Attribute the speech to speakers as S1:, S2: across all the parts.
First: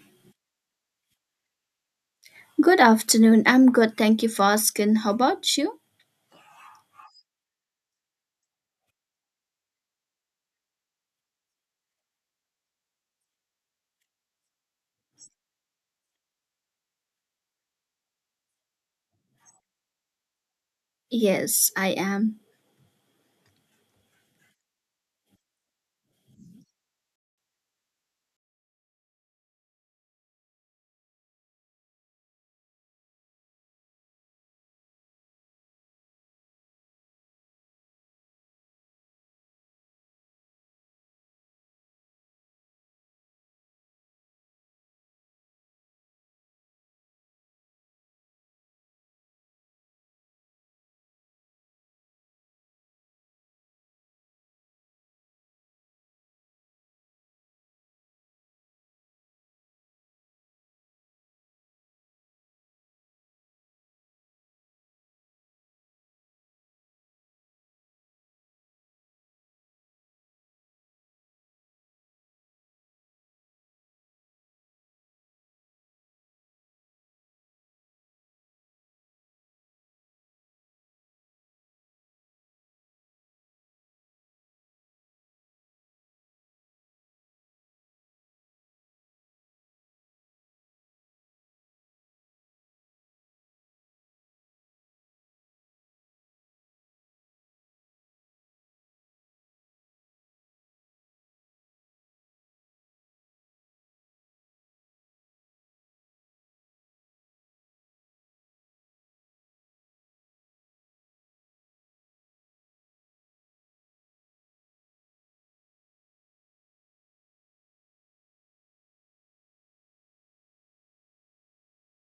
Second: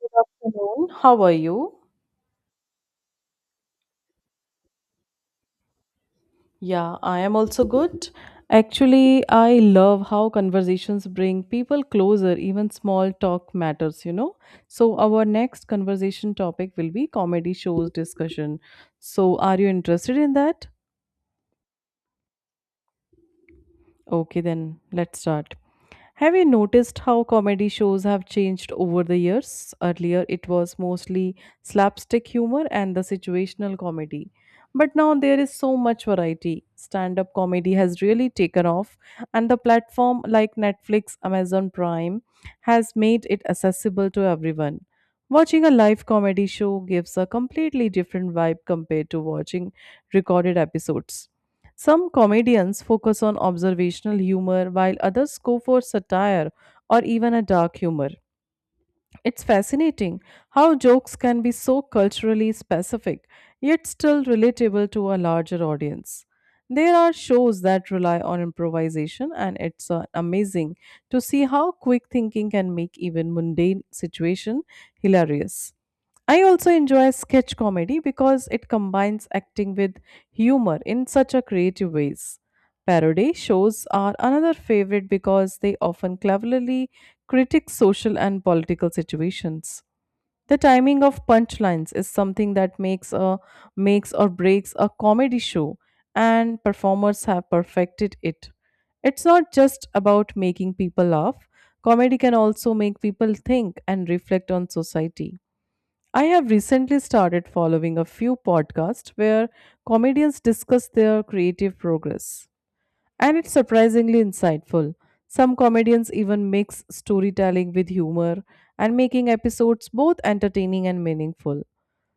S1: Good afternoon. How are you?
S2: Good afternoon. I'm good. Thank you for asking. How about you?
S1: Yeah, I am also good. Actually, I love how conversations bring people closer, even small talk matters, So, our next conversation topic will be comedy shows discussion. So, are you interested in that?
S2: Yes, I am.
S1: Okay, then let's start. Have you noticed how comedy shows have changed over the years? Earlier, it was mostly slapstick humor and the situational comedy. But now there is so much variety. Stand up comedy has really taken off, and the platform like Netflix, Amazon Prime has made it accessible to everyone. Watching a live comedy show gives a completely different vibe compared to watching recorded episodes. Some comedians focus on observational humor, while others go for satire or even a dark humor. It's fascinating how jokes can be so culturally specific, yet still relatable to a larger audience. There are shows that rely on improvisation, and it's amazing to see how quick thinking can make even mundane situation hilarious. I also enjoy sketch comedy because it combines acting with humor in such a creative ways. Parody shows are another favorite because they often cleverly critique social and political situations. The timing of punchlines is something that makes or breaks a comedy show and performers have perfected it. It's not just about making people laugh. Comedy can also make people think and reflect on society. I have recently started following a few podcasts where comedians discuss their creative progress. And it's surprisingly insightful. Some comedians even mix storytelling with humor and making episodes both entertaining and meaningful.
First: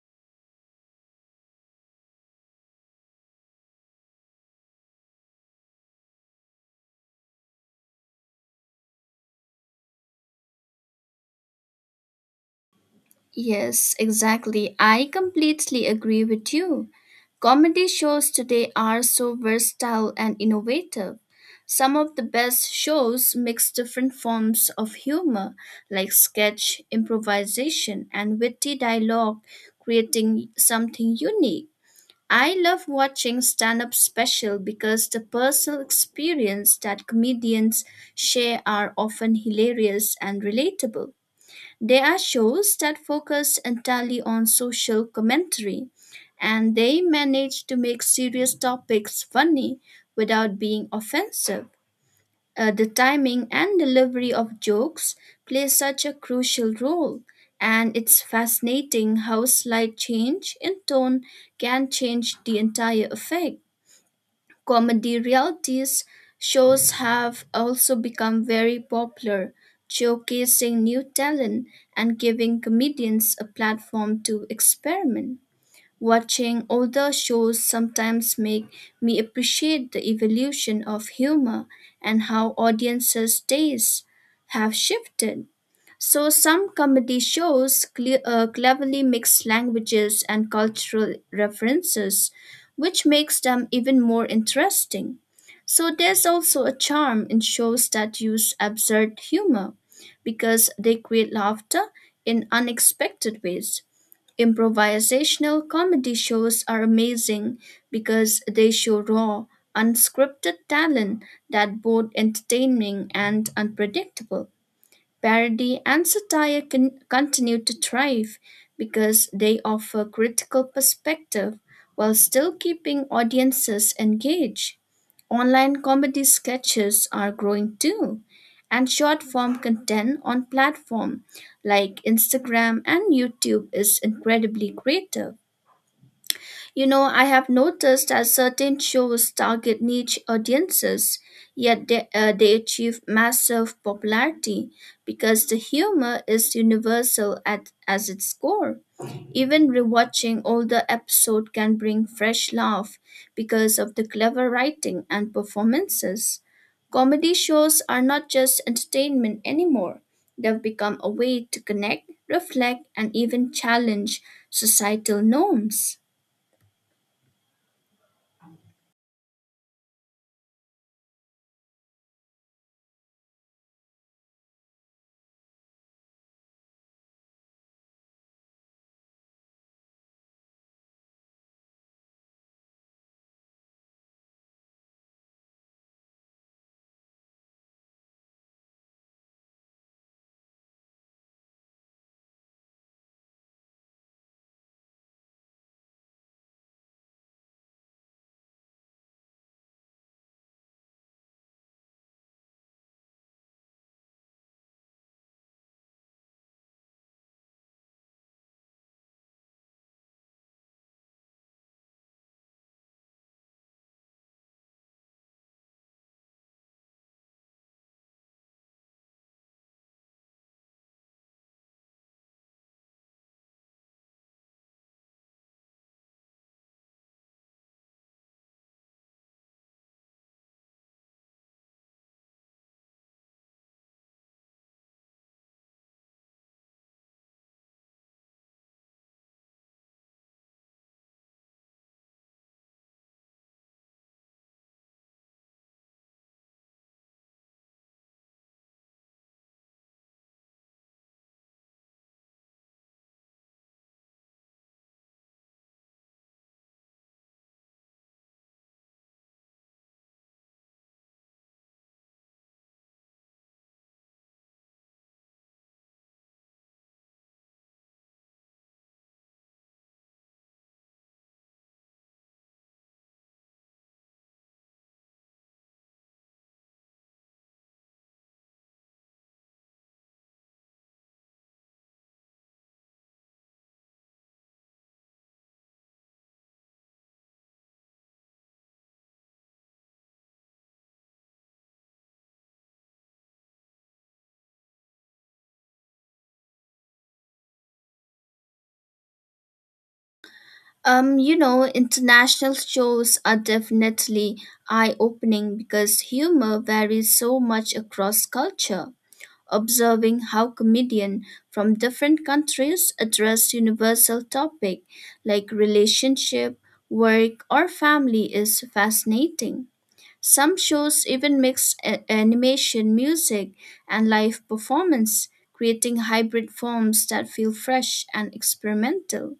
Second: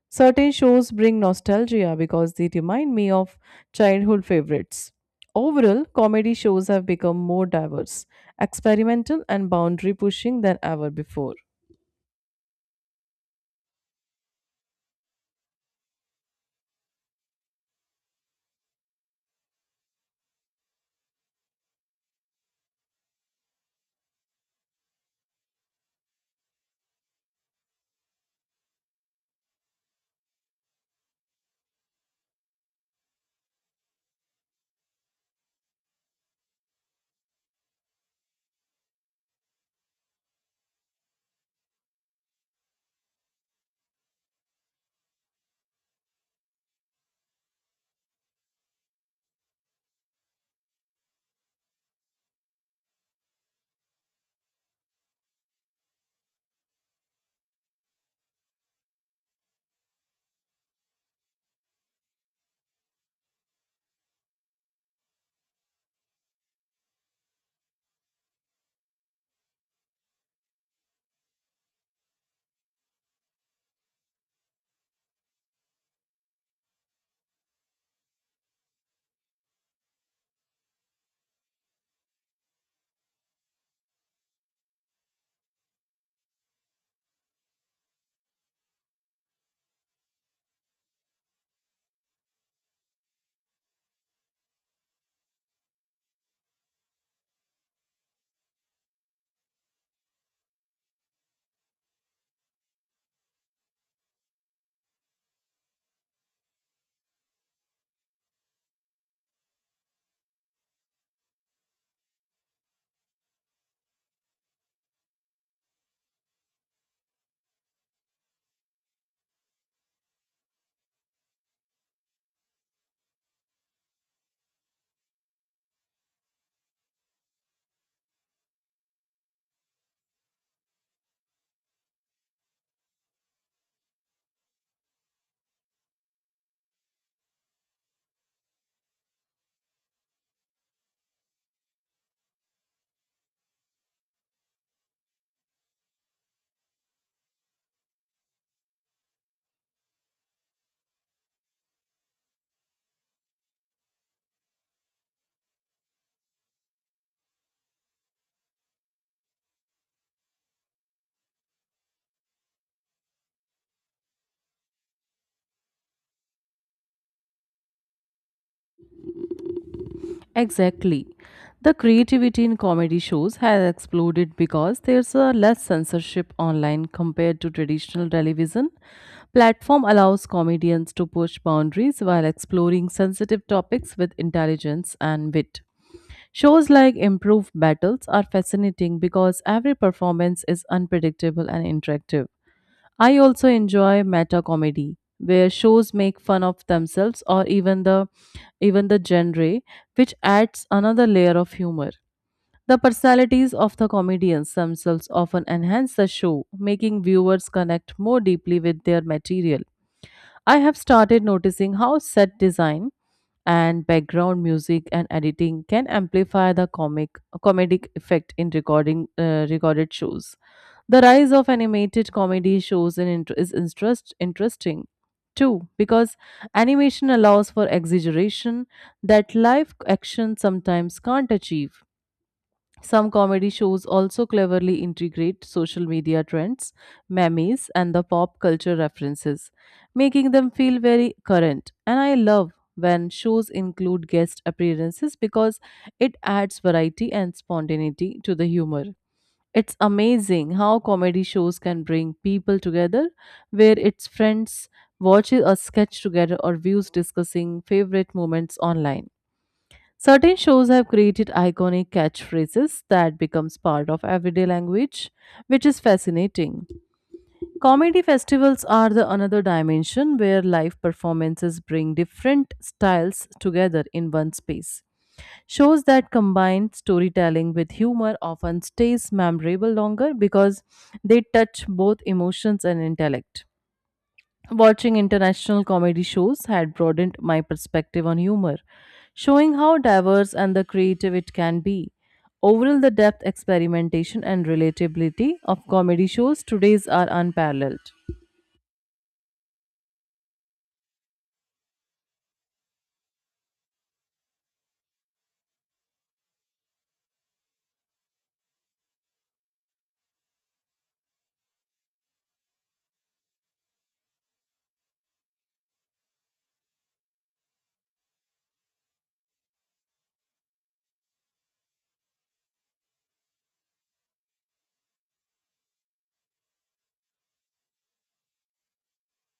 S1: Certain shows bring nostalgia because they remind me of childhood favorites. Overall, comedy shows have become more diverse, experimental, and boundary pushing than ever before.
S2: Yes, exactly. I completely agree with you. Comedy shows today are so versatile and innovative. Some of the best shows mix different forms of humor, like sketch, improvisation, and witty dialogue, creating something unique. I love watching stand up special because the personal experience that comedians share are often hilarious and relatable. There are shows that focus entirely on social commentary and they manage to make serious topics funny without being offensive. The timing and delivery of jokes play such a crucial role, and it's fascinating how slight change in tone can change the entire effect. Comedy realities shows have also become very popular, showcasing new talent and giving comedians a platform to experiment. Watching older shows sometimes make me appreciate the evolution of humor and how audiences' tastes have shifted. So some comedy shows cleverly mix languages and cultural references, which makes them even more interesting. So there's also a charm in shows that use absurd humor because they create laughter in unexpected ways. Improvisational comedy shows are amazing because they show raw, unscripted talent that both entertaining and unpredictable. Parody and satire can continue to thrive because they offer critical perspective while still keeping audiences engaged. Online comedy sketches are growing too, and short form content on platform like Instagram and YouTube is incredibly creative. You know, I have noticed that certain shows target niche audiences, yet they achieve massive popularity because the humor is universal at as its core. Even rewatching older episode can bring fresh laugh because of the clever writing and performances. Comedy shows are not just entertainment anymore. They've become a way to connect, reflect, and even challenge societal norms.
S1: Exactly. The creativity in comedy shows has exploded because there's a less censorship online compared to traditional television. Platform allows comedians to push boundaries while exploring sensitive topics with intelligence and wit. Shows like Improved Battles are fascinating because every performance is unpredictable and interactive. I also enjoy meta comedy where shows make fun of themselves or even the genre, which adds another layer of humor. The personalities of the comedians themselves often enhance the show, making viewers connect more deeply with their material. I have started noticing how set design and background music and editing can amplify the comic comedic effect in recording recorded shows. The rise of animated comedy shows in int- is interest interesting too because animation allows for exaggeration that live action sometimes can't achieve. Some comedy shows also cleverly integrate social media trends, memes, and the pop culture references, making them feel very current. And I love when shows include guest appearances because it adds variety and spontaneity to the humor. It's amazing how comedy shows can bring people together where it's friends watches a sketch together or views discussing favorite moments online. Certain shows have created iconic catchphrases that becomes part of everyday language, which is fascinating. Comedy festivals are the another dimension where live performances bring different styles together in one space. Shows that combine storytelling with humor often stays memorable longer because they touch both emotions and intellect. Watching international comedy shows had broadened my perspective on humor, showing how diverse and the creative it can be. Overall, the depth, experimentation, and relatability of comedy shows today's are unparalleled.
S2: International shows are definitely eye opening because humor varies so much across culture. Observing how comedians from different countries address universal topics like relationship, work, or family is fascinating. Some shows even mix animation, music, and live performance, creating hybrid forms that feel fresh and experimental.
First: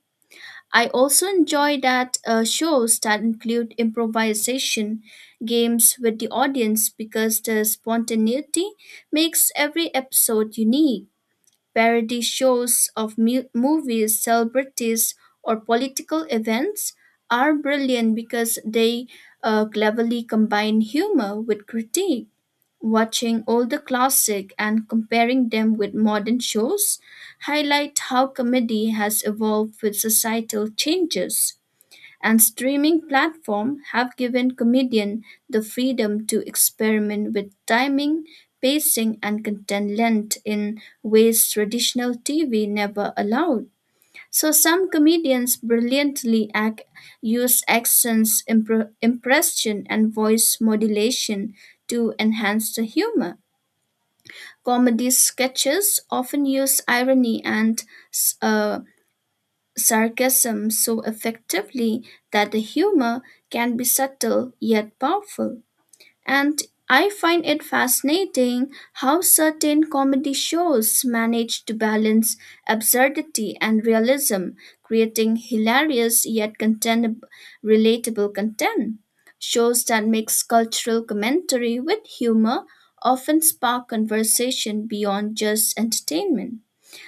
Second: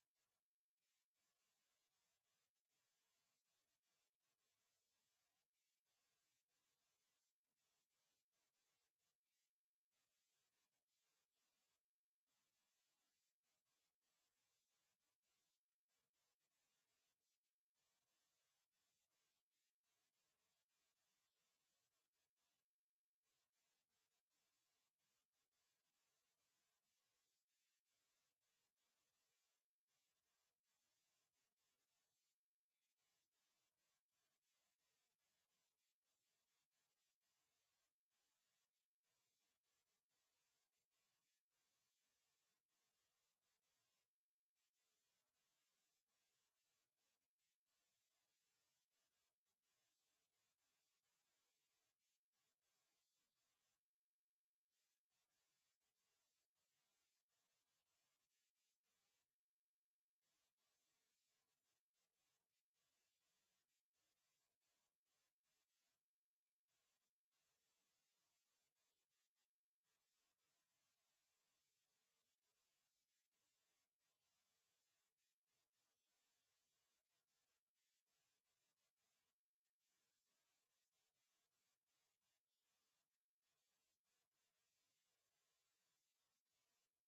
S2: I also enjoy that shows that include improvisation games with the audience because the spontaneity makes every episode unique. Parody shows of movies, celebrities, or political events are brilliant because they cleverly combine humor with critique. Watching older classic and comparing them with modern shows highlight how comedy has evolved with societal changes, and streaming platforms have given comedians the freedom to experiment with timing, pacing, and content length in ways traditional TV never allowed. So some comedians brilliantly act, use accents, impression, and voice modulation to enhance the humor. Comedy sketches often use irony and uh, sarcasm so effectively that the humor can be subtle yet powerful. And I find it fascinating how certain comedy shows manage to balance absurdity and realism, creating hilarious yet relatable content. Shows that mix cultural commentary with humor often spark conversation beyond just entertainment.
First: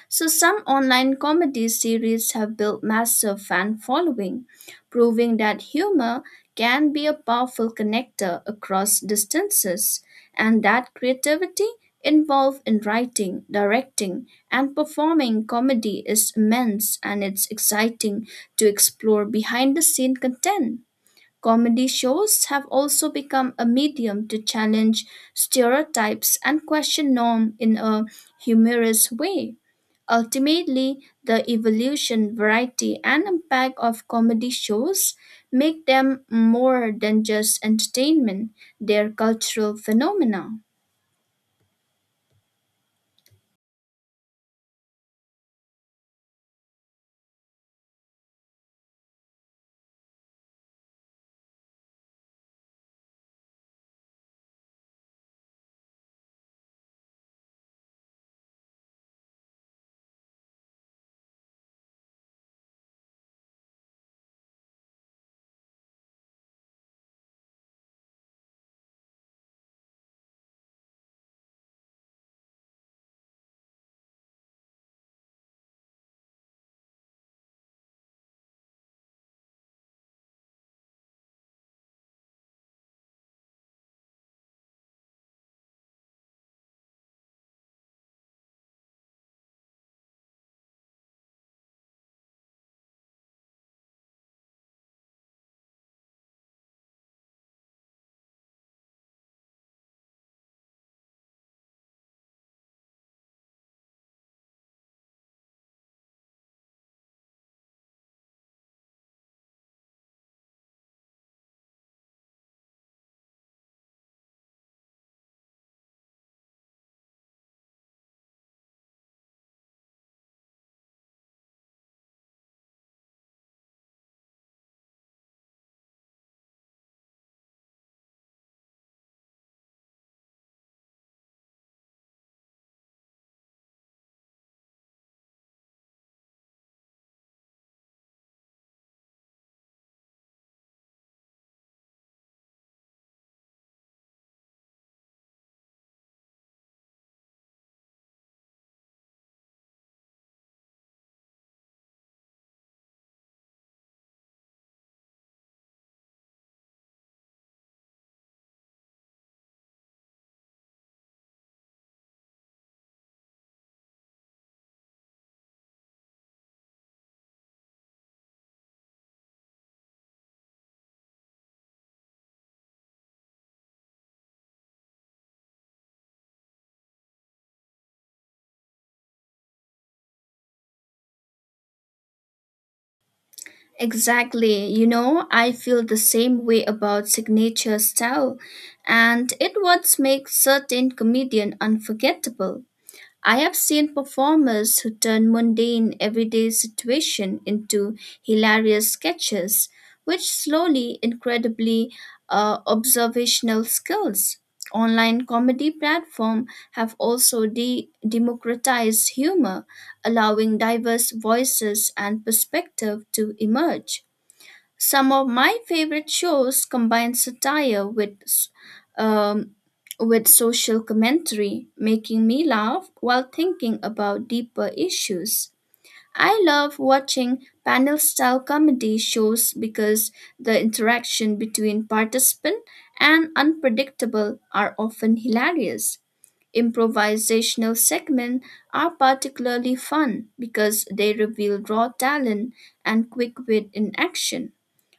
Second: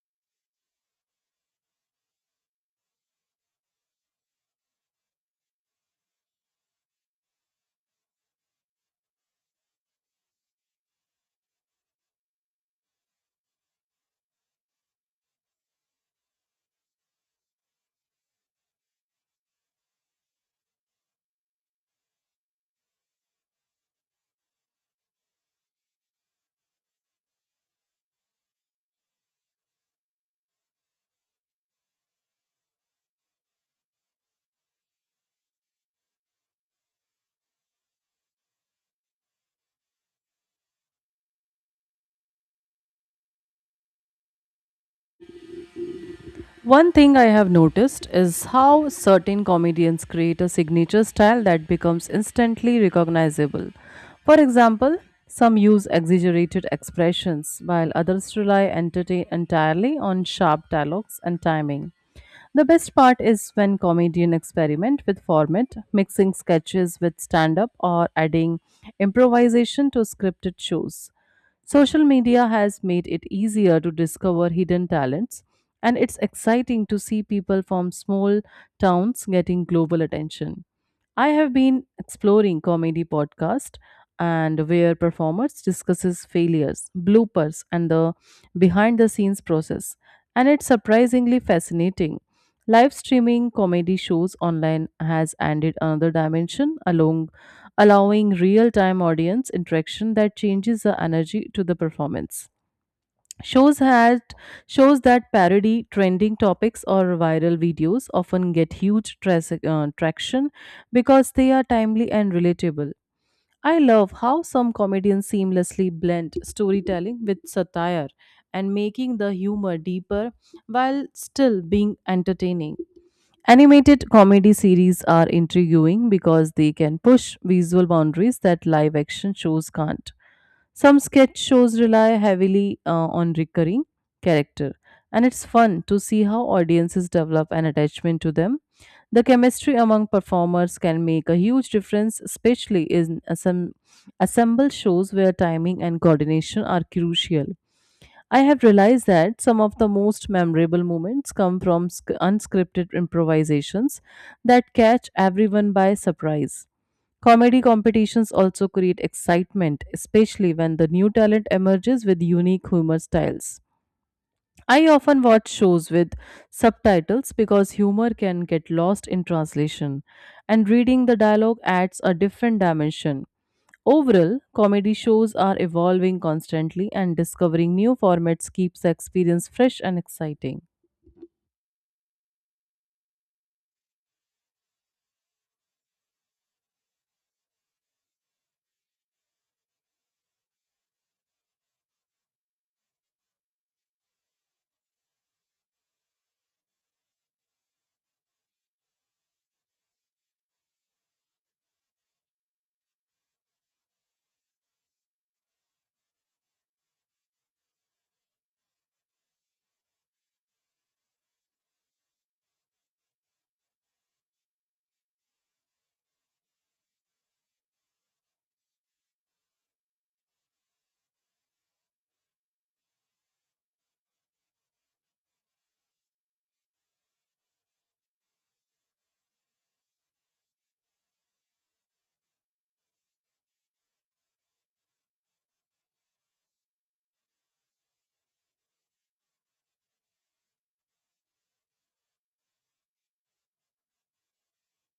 S2: So some online comedy series have built massive fan following, proving that humor can be a powerful connector across distances, and that creativity involved in writing, directing, and performing comedy is immense, and it's exciting to explore behind the scene content. Comedy shows have also become a medium to challenge stereotypes and question norm in a humorous way. Ultimately, the evolution, variety, and impact of comedy shows make them more than just entertainment, they're cultural phenomena.
S1: One thing I have noticed is how certain comedians create a signature style that becomes instantly recognizable. For example, some use exaggerated expressions, while others rely entertain entirely on sharp dialogues and timing. The best part is when comedian experiment with format, mixing sketches with stand up or adding improvisation to scripted shows. Social media has made it easier to discover hidden talents, and it's exciting to see people from small towns getting global attention. I have been exploring comedy podcast and where performers discusses failures, bloopers and the behind the scenes process, and it's surprisingly fascinating. Live streaming comedy shows online has added another dimension, along allowing real-time audience interaction that changes the energy to the performance. Shows had Shows that parody trending topics or viral videos often get huge traction because they are timely and relatable. I love how some comedians seamlessly blend storytelling with satire and making the humor deeper while still being entertaining. Animated comedy series are intriguing because they can push visual boundaries that live action shows can't. Some sketch shows rely heavily on recurring character, and it's fun to see how audiences develop an attachment to them. The chemistry among performers can make a huge difference, especially in some assemble shows where timing and coordination are crucial. I have realized that some of the most memorable moments come from unscripted improvisations that catch everyone by surprise. Comedy competitions also create excitement, especially when the new talent emerges with unique humor styles. I often watch shows with subtitles because humor can get lost in translation, and reading the dialogue adds a different dimension. Overall, comedy shows are evolving constantly, and discovering new formats keeps the experience fresh and exciting.
S2: Exactly. You know, I feel the same way about signature style, and it what makes certain comedian unforgettable. I have seen performers who turn mundane everyday situation into hilarious sketches, which slowly incredibly observational skills. Online comedy platforms have also democratized humor, allowing diverse voices and perspective to emerge. Some of my favorite shows combine satire with um, with social commentary, making me laugh while thinking about deeper issues. I love watching panel style comedy shows because the interaction between participant and unpredictable are often hilarious. Improvisational segments are particularly fun because they reveal raw talent and quick wit in action.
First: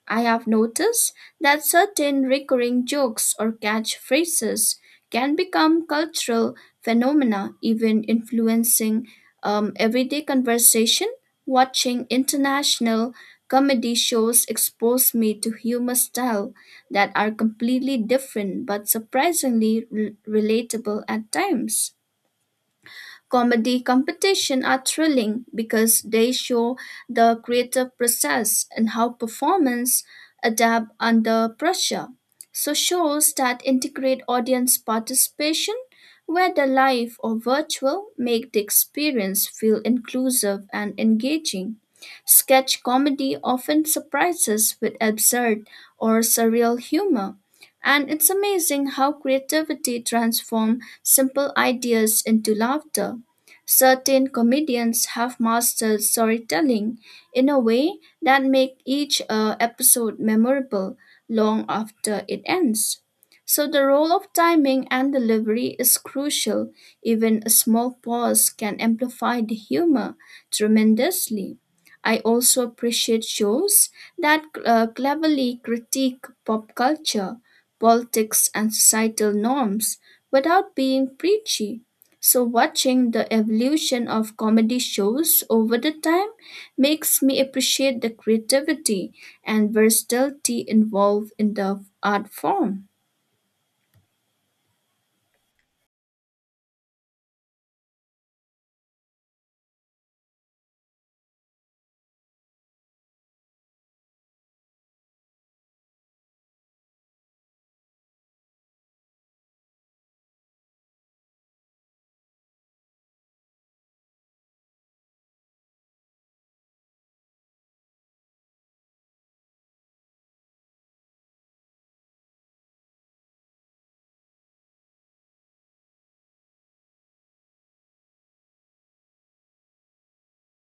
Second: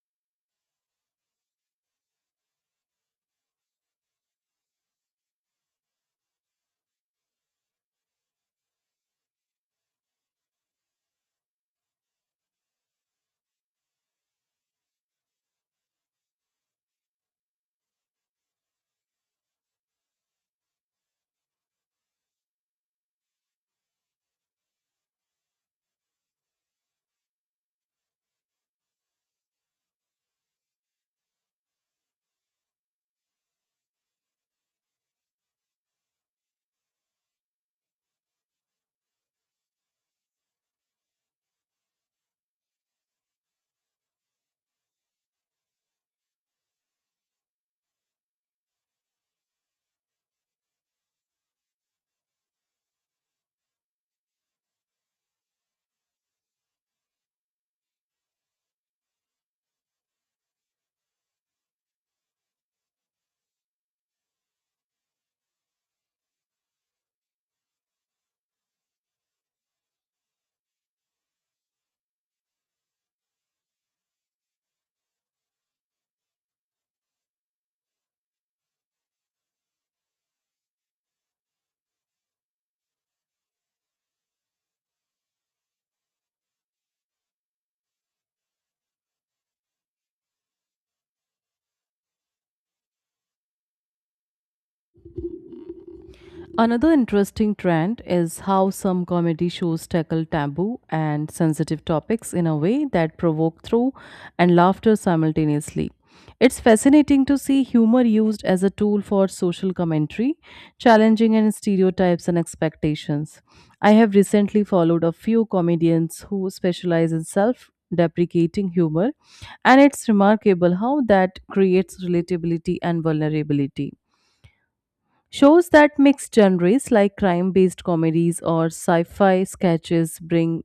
S2: I have noticed that certain recurring jokes or catchphrases can become cultural phenomena, even influencing everyday conversation. Watching international comedy shows expose me to humor style that are completely different but surprisingly relatable at times. Comedy competition are thrilling because they show the creative process and how performance adapt under pressure. So shows that integrate audience participation, whether live or virtual, make the experience feel inclusive and engaging. Sketch comedy often surprises with absurd or surreal humor. And it's amazing how creativity transforms simple ideas into laughter. Certain comedians have mastered storytelling in a way that make each episode memorable long after it ends. So the role of timing and delivery is crucial. Even a small pause can amplify the humor tremendously. I also appreciate shows that cleverly critique pop culture, politics, and societal norms without being preachy. So, watching the evolution of comedy shows over the time makes me appreciate the creativity and versatility involved in the art form.
S1: Another interesting trend is how some comedy shows tackle taboo and sensitive topics in a way that provoke through and laughter simultaneously. It's fascinating to see humor used as a tool for social commentary, challenging and stereotypes and expectations. I have recently followed a few comedians who specialize in self deprecating humor, and it's remarkable how that creates relatability and vulnerability. Shows that mix genres like crime-based comedies or sci-fi sketches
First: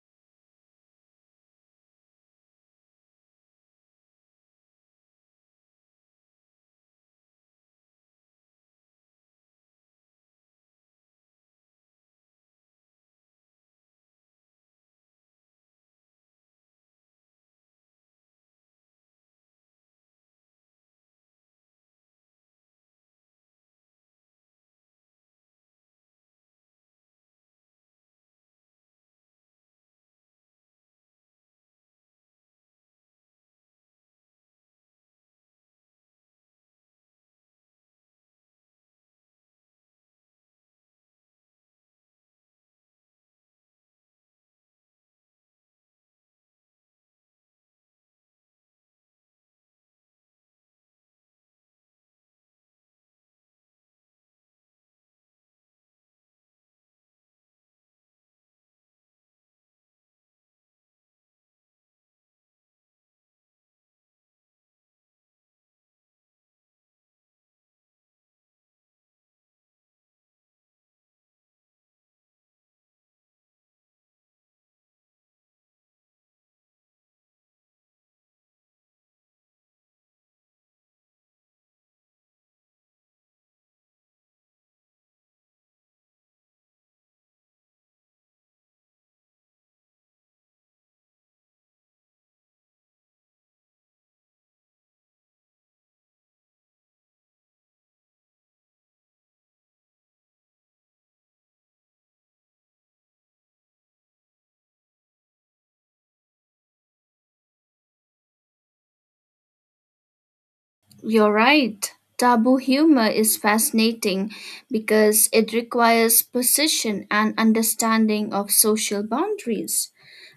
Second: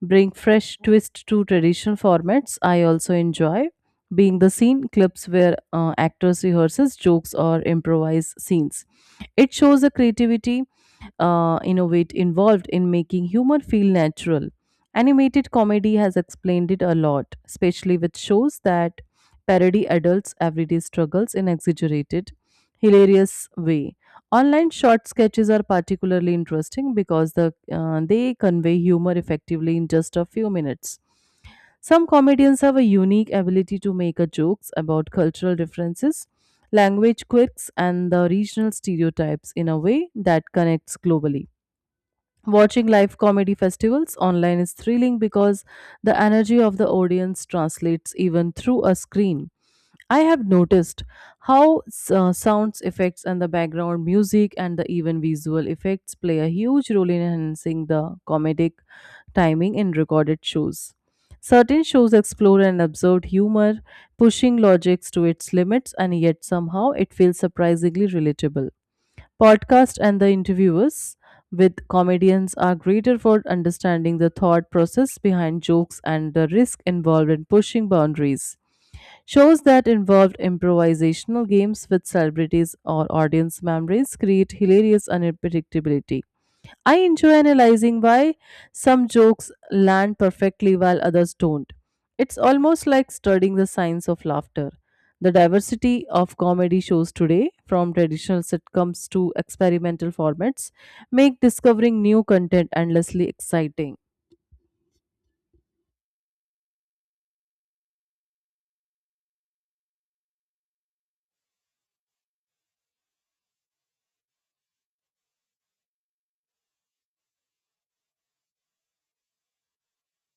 S1: bring fresh twist to traditional formats. I also enjoy being the scene clips where actors rehearses jokes or improvise scenes. It shows the creativity innovate involved in making humor feel natural. Animated comedy has explained it a lot, especially with shows that parody adults' everyday struggles in exaggerated, hilarious way. Online short sketches are particularly interesting because they convey humor effectively in just a few minutes. Some comedians have a unique ability to make a jokes about cultural differences, language quirks, and the regional stereotypes in a way that connects globally. Watching live comedy festivals online is thrilling because the energy of the audience translates even through a screen. I have noticed how sounds effects and the background music and the even visual effects play a huge role in enhancing the comedic timing in recorded shows. Certain shows explore an absurd humor, pushing logics to its limits, and yet somehow it feels surprisingly relatable. Podcast and the interviewers with comedians are greater for understanding the thought process behind jokes and the risk involved in pushing boundaries. Shows that involved improvisational games with celebrities or audience members create hilarious unpredictability. I enjoy analyzing why some jokes land perfectly while others don't. It's almost like studying the science of laughter. The diversity of comedy shows today, from traditional sitcoms to experimental formats, make discovering new content endlessly exciting.
S2: You're right. Taboo humor is fascinating because it requires precision and understanding of social boundaries.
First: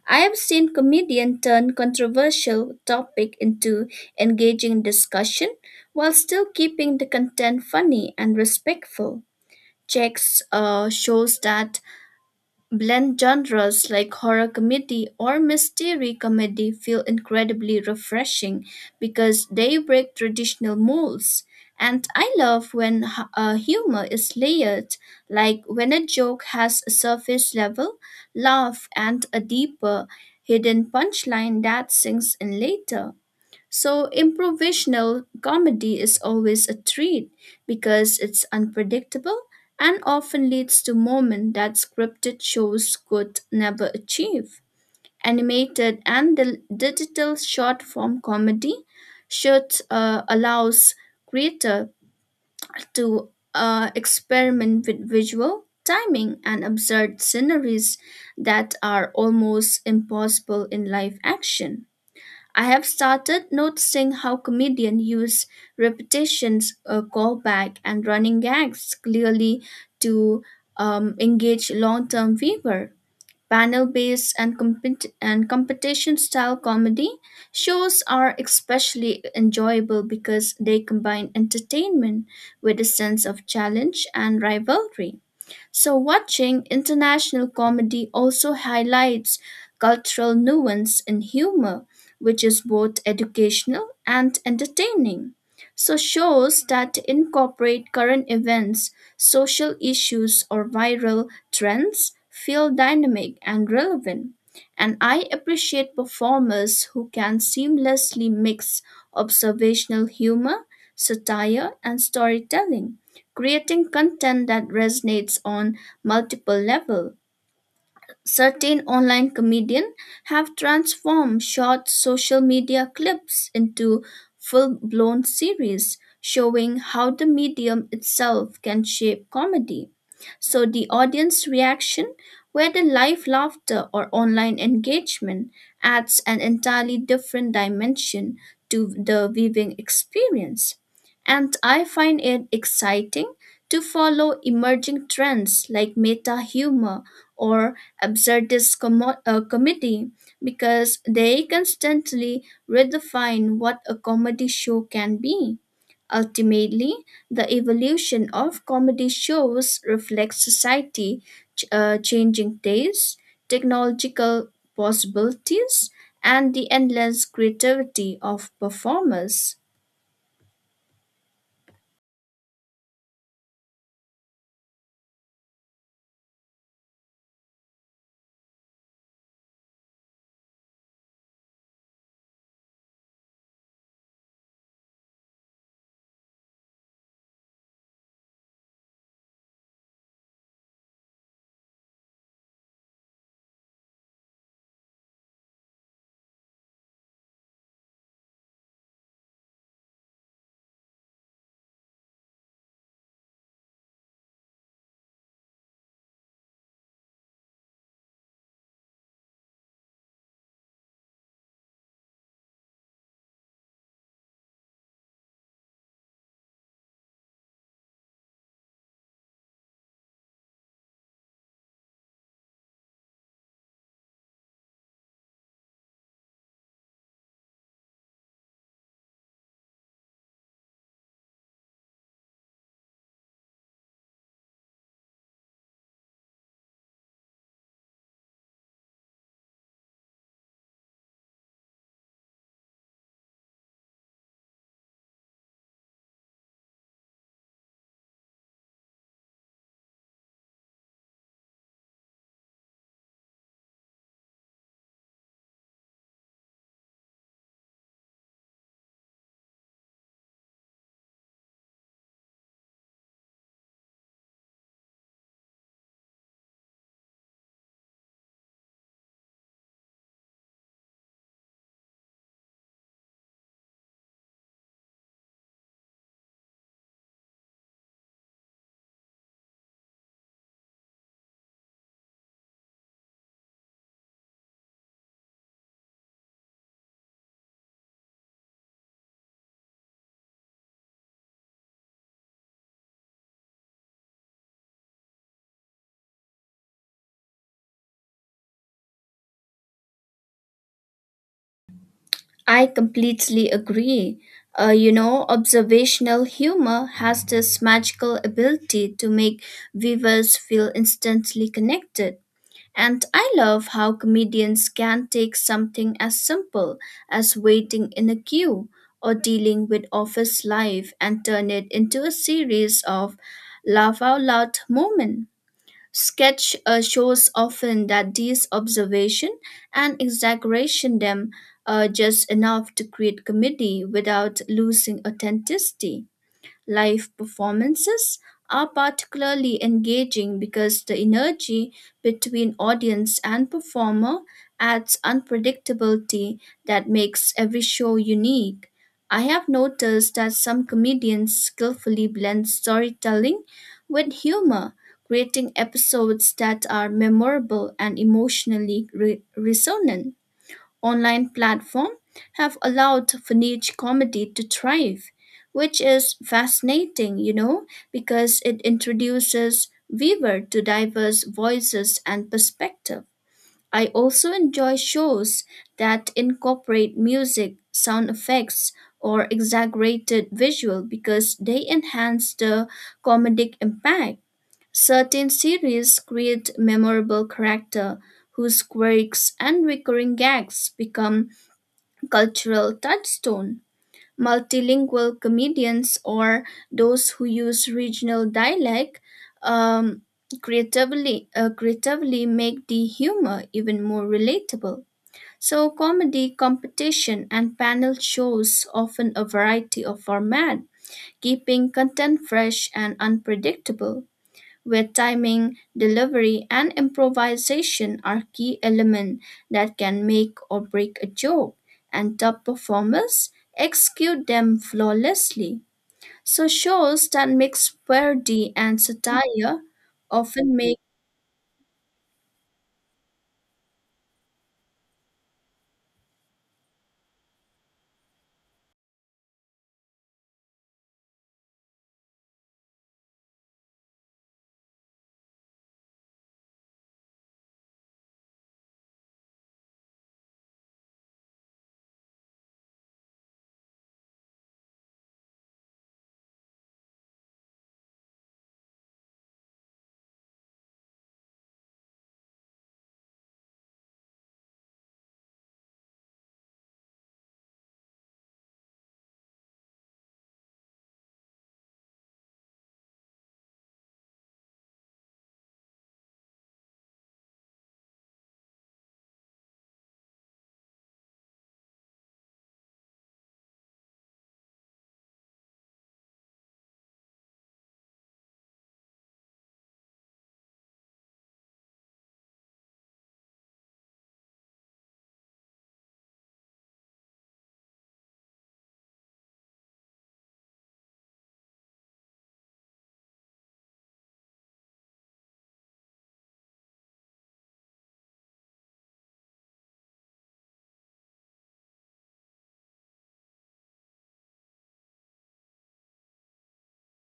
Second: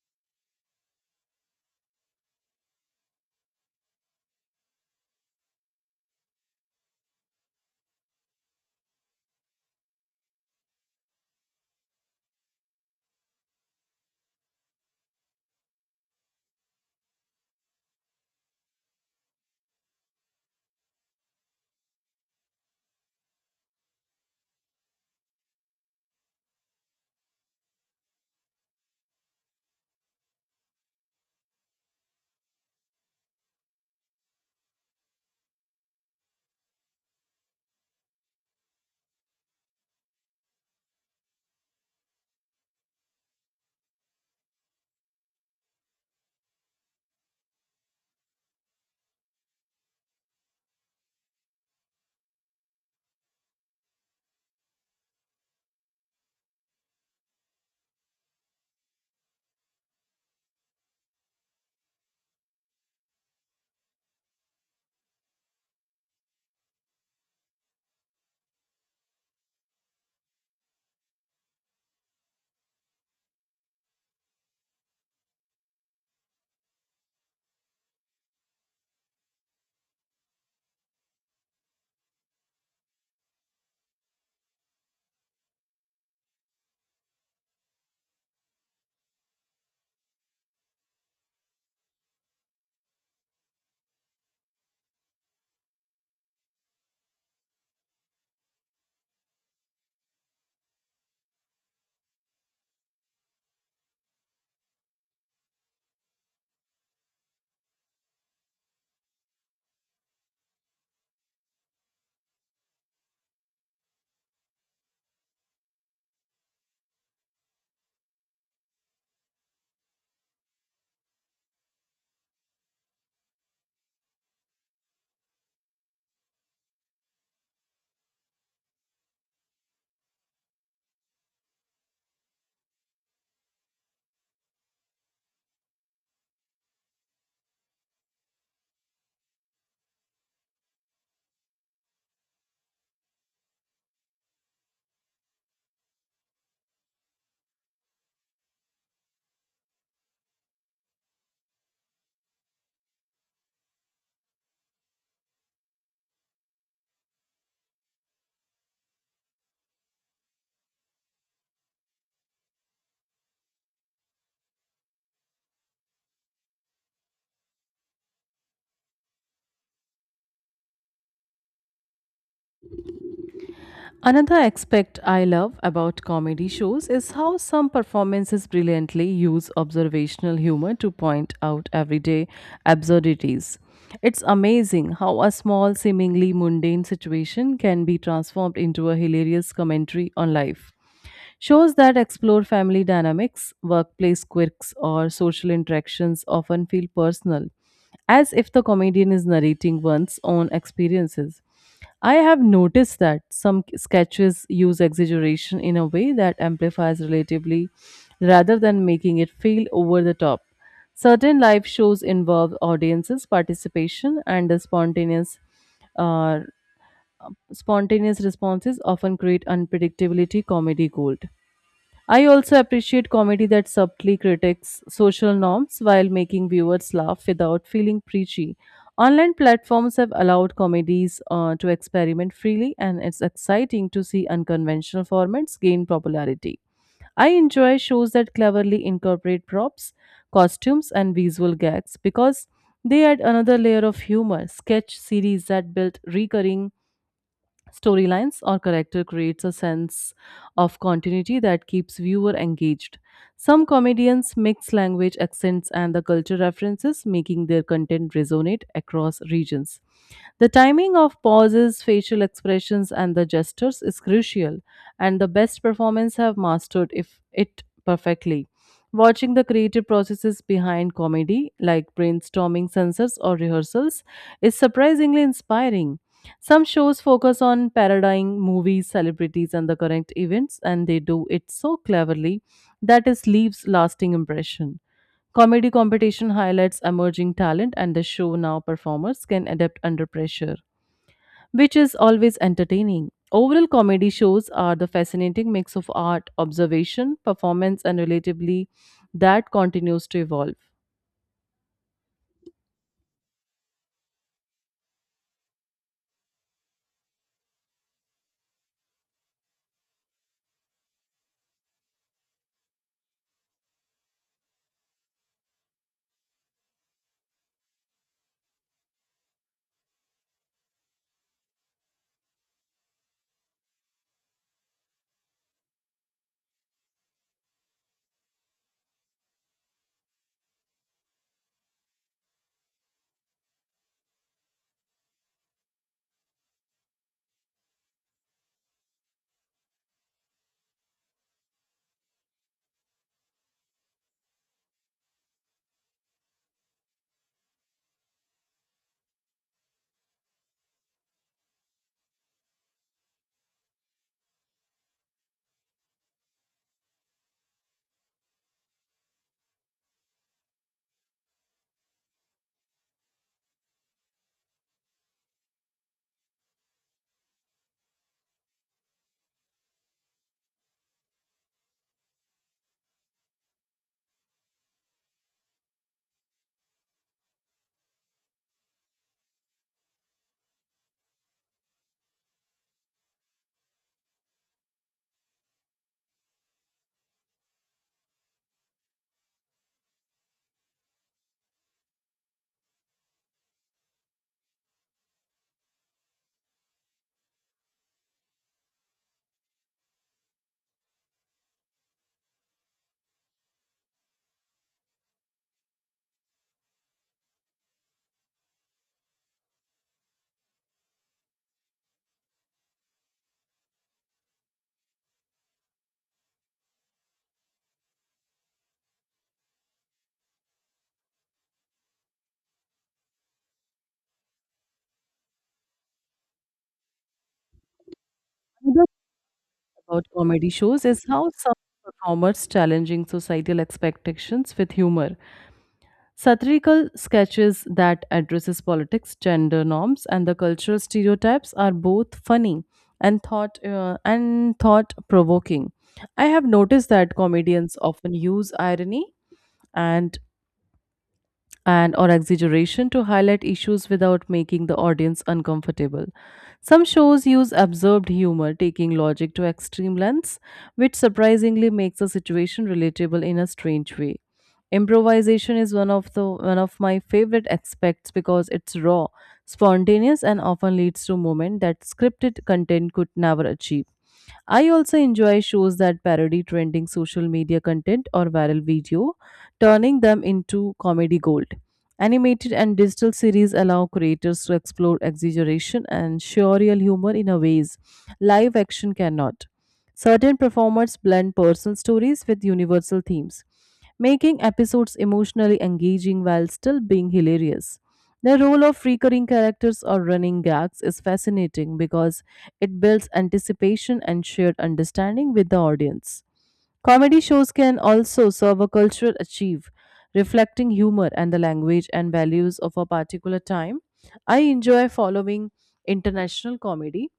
S2: I have seen comedians turn controversial topic into engaging discussion while still keeping the content funny and respectful. Checks Shows that blend genres like horror comedy or mystery comedy feel incredibly refreshing because they break traditional molds. And I love when humor is layered, like when a joke has a surface level laugh and a deeper, hidden punchline that sinks in later. So, improvisational comedy is always a treat because it's unpredictable and often leads to moments that scripted shows could never achieve. Animated and the digital short form comedy should allows creator to experiment with visual timing and absurd sceneries that are almost impossible in live action. I have started noticing how comedians use repetitions, a callback, and running gags clearly to engage long-term viewer. Panel-based and competition-style comedy shows are especially enjoyable because they combine entertainment with a sense of challenge and rivalry. So, watching international comedy also highlights cultural nuance in humor, which is both educational and entertaining. So, shows that incorporate current events, social issues, or viral trends feel dynamic and relevant. And I appreciate performers who can seamlessly mix observational humor, satire, and storytelling, creating content that resonates on multiple levels. Certain online comedians have transformed short social media clips into full blown series, showing how the medium itself can shape comedy. So, the audience reaction, whether live laughter or online engagement, adds an entirely different dimension to the viewing experience. And I find it exciting to follow emerging trends like meta humor or absurdist committee because they constantly redefine what a comedy show can be. Ultimately, the evolution of comedy shows reflects society changing tastes, technological possibilities, and the endless creativity of performers.
S1: Another aspect I love about comedy shows is how some performances brilliantly use observational humor to point out everyday absurdities. It's amazing how a small, seemingly mundane situation can be transformed into a hilarious commentary on life. Shows that explore family dynamics, workplace quirks, or social interactions often feel personal, as if the comedian is narrating one's own experiences. I have noticed that some sketches use exaggeration in a way that amplifies relatively rather than making it feel over the top. Certain live shows involve audiences' participation and the uh, spontaneous responses often create unpredictability comedy gold. I also appreciate comedy that subtly critiques social norms while making viewers laugh without feeling preachy. Online platforms have allowed comedies to experiment freely, and it's exciting to see unconventional formats gain popularity. I enjoy shows that cleverly incorporate props, costumes, and visual gags because they add another layer of humor. Sketch series that build recurring storylines or character creates a sense of continuity that keeps viewer engaged. Some comedians mix language accents and the culture references, making their content resonate across regions. The timing of pauses, facial expressions and the gestures is crucial, and the best performance have mastered if it perfectly. Watching the creative processes behind comedy like brainstorming censors or rehearsals is surprisingly inspiring. Some shows focus on parodying movies, celebrities, and the current events, and they do it so cleverly that it leaves lasting impression. Comedy competition highlights emerging talent, and the show now performers can adapt under pressure, which is always entertaining. Overall, comedy shows are the fascinating mix of art, observation, performance, and relatively that continues to evolve.
S2: I completely agree. You know, observational humor has this magical ability to make viewers feel instantly connected. And I love how comedians can take something as simple as waiting in a queue or dealing with office life and turn it into a series of laugh out loud moments. Sketch shows often that these observation and exaggeration them just enough to create comedy without losing authenticity. Live performances are particularly engaging because the energy between audience and performer adds unpredictability that makes every show unique. I have noticed that some comedians skillfully blend storytelling with humor, creating episodes that are memorable and emotionally resonant. Online platform have allowed for niche comedy to thrive, which is fascinating, you know, because it introduces viewer to diverse voices and perspective. I also enjoy shows that incorporate music, sound effects, or exaggerated visual because they enhance the comedic impact. Certain series create memorable character whose quirks and recurring gags become cultural touchstone. Multilingual comedians or those who use regional dialect um, creatively make the humor even more relatable. So, comedy competition and panel shows often a variety of format, keeping content fresh and unpredictable, where timing, delivery, and improvisation are key elements that can make or break a joke, and top performers execute them flawlessly. So shows that mix parody and
S1: Another thing
S2: satire
S1: about comedy
S2: often make.
S1: shows is how some performers challenging societal expectations with humor. Satirical sketches that addresses politics, gender norms, and the cultural stereotypes are both funny and thought provoking. I have noticed that comedians often use irony and and or exaggeration to highlight issues without making the audience uncomfortable. Some shows use absurd humor, taking logic to extreme lengths, which surprisingly makes a situation relatable in a strange way. Improvisation is one of my favorite aspects because it's raw, spontaneous and often leads to moments that scripted content could never achieve. I also enjoy shows that parody trending social media content or viral video, turning them into comedy gold. Animated and digital series allow creators to explore exaggeration and surreal humor in a ways live action cannot. Certain performers blend personal stories with universal themes, making episodes emotionally engaging while still being hilarious. The role of recurring characters or running gags is fascinating because it builds anticipation and shared understanding with the audience. Comedy shows can also serve a cultural achieve, reflecting humor and the language and values of a particular time. I enjoy following international comedy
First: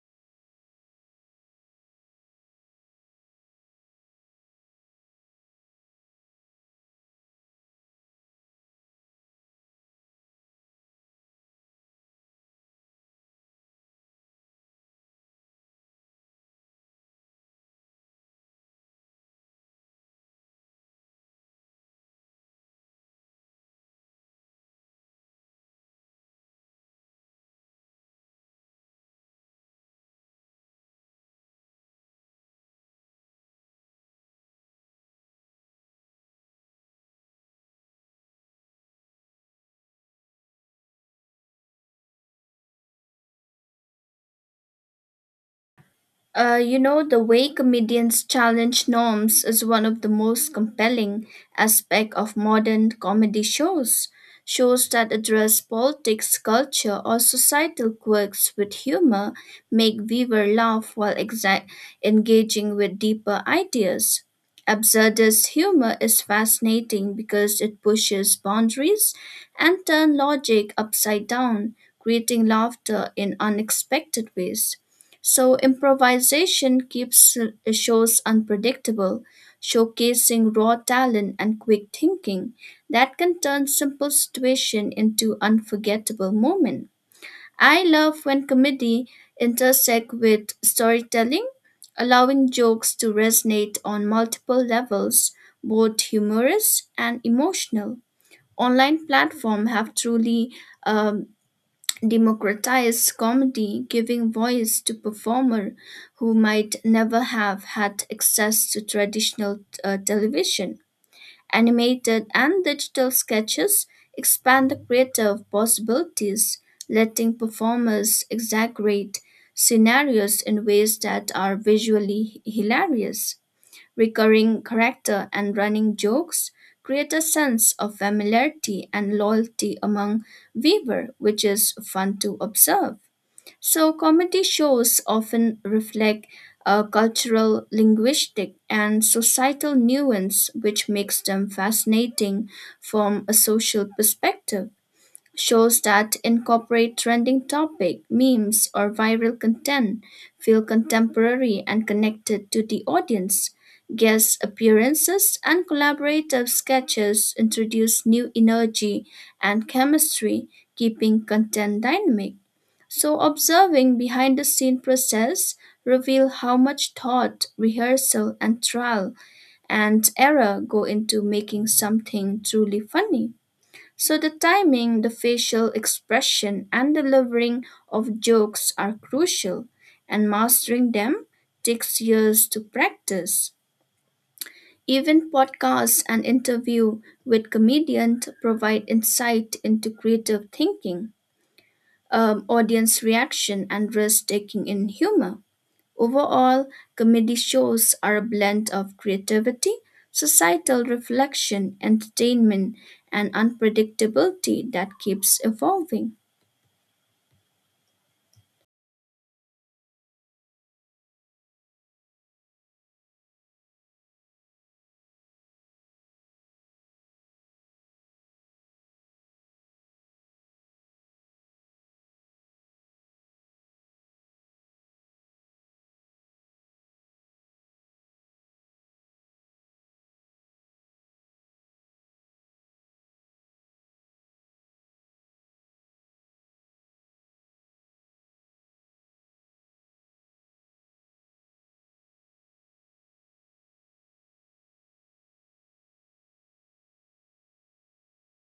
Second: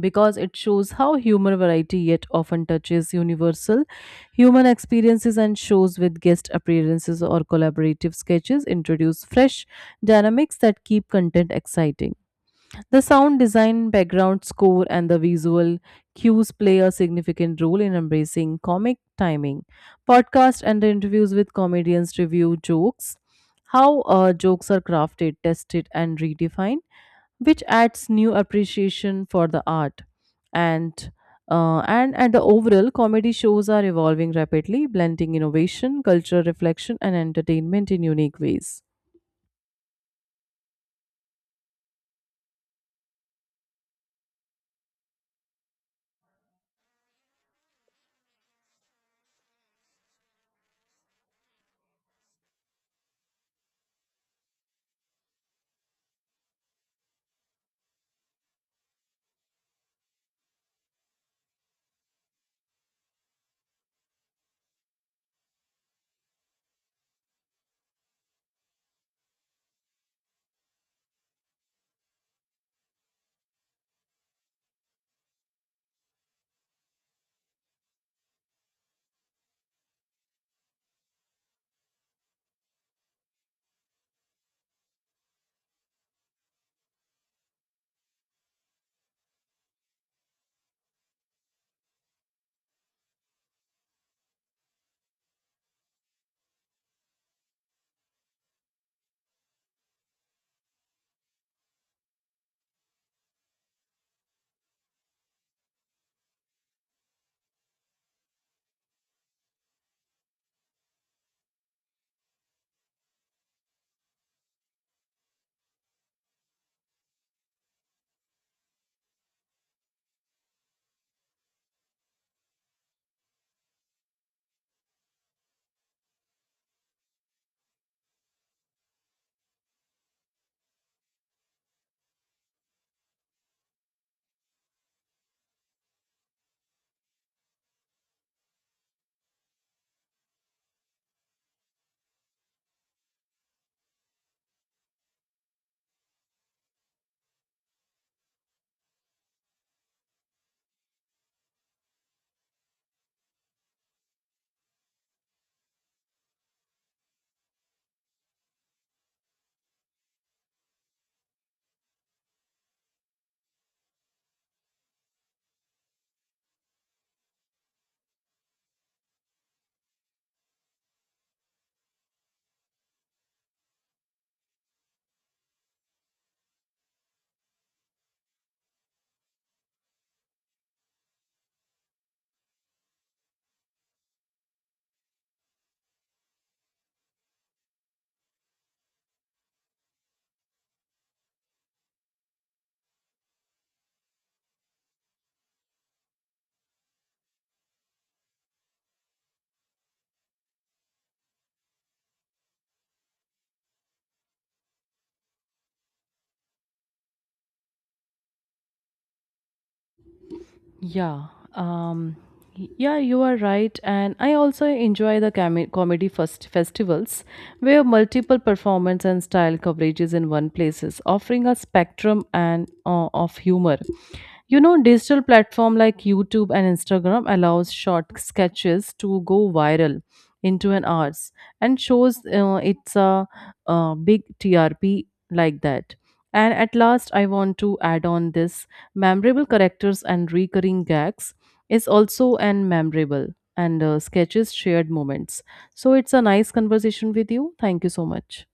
S1: because it shows how humor variety yet often touches universal human experiences, and shows with guest appearances or collaborative sketches introduce fresh dynamics that keep content exciting. The sound design, background score, and the visual cues play a significant role in embracing comic timing. Podcasts and the interviews with comedians review jokes. How jokes are crafted, tested, and redefined, which adds new appreciation for the art. And uh, and and the overall comedy shows are evolving rapidly, blending innovation, cultural reflection and entertainment in unique ways.
S2: You know, the way comedians challenge norms is one of the most compelling aspects of modern comedy shows. Shows that address politics, culture, or societal quirks with humor make viewer laugh while engaging with deeper ideas. Absurdist humor is fascinating because it pushes boundaries and turns logic upside down, creating laughter in unexpected ways. So improvisation keeps shows unpredictable, showcasing raw talent and quick thinking that can turn simple situation into unforgettable moment. I love when comedy intersect with storytelling, allowing jokes to resonate on multiple levels, both humorous and emotional. Online platforms have truly um, democratized comedy, giving voice to performers who might never have had access to traditional television. Animated and digital sketches expand the creative possibilities, letting performers exaggerate scenarios in ways that are visually hilarious. Recurring character and running jokes create a sense of familiarity and loyalty among viewer, which is fun to observe. So comedy shows often reflect a cultural linguistic and societal nuance, which makes them fascinating from a social perspective. Shows that incorporate trending topic, memes, or viral content feel contemporary and connected to the audience. Guest appearances and collaborative sketches introduce new energy and chemistry, keeping content dynamic. So observing behind the scene process reveal how much thought, rehearsal and trial and error go into making something truly funny. So the timing, the facial expression, and delivering of jokes are crucial, and mastering them takes years to practice. Even podcasts and interview with comedians provide insight into creative thinking, audience reaction, and risk taking in humor. Overall, comedy shows are a blend of creativity, societal reflection, entertainment, and unpredictability that keeps evolving.
S1: Yeah um Yeah, you are right. And I also enjoy the comedy festivals where multiple performance and style coverages in one places, offering a spectrum and of humor. You know, digital platform like YouTube and Instagram allows short sketches to go viral into an hours, and shows big TRP like that. And at last, I want to add on this memorable characters and recurring gags is also an memorable and sketches shared moments. So it's a nice conversation with you. Thank you so much.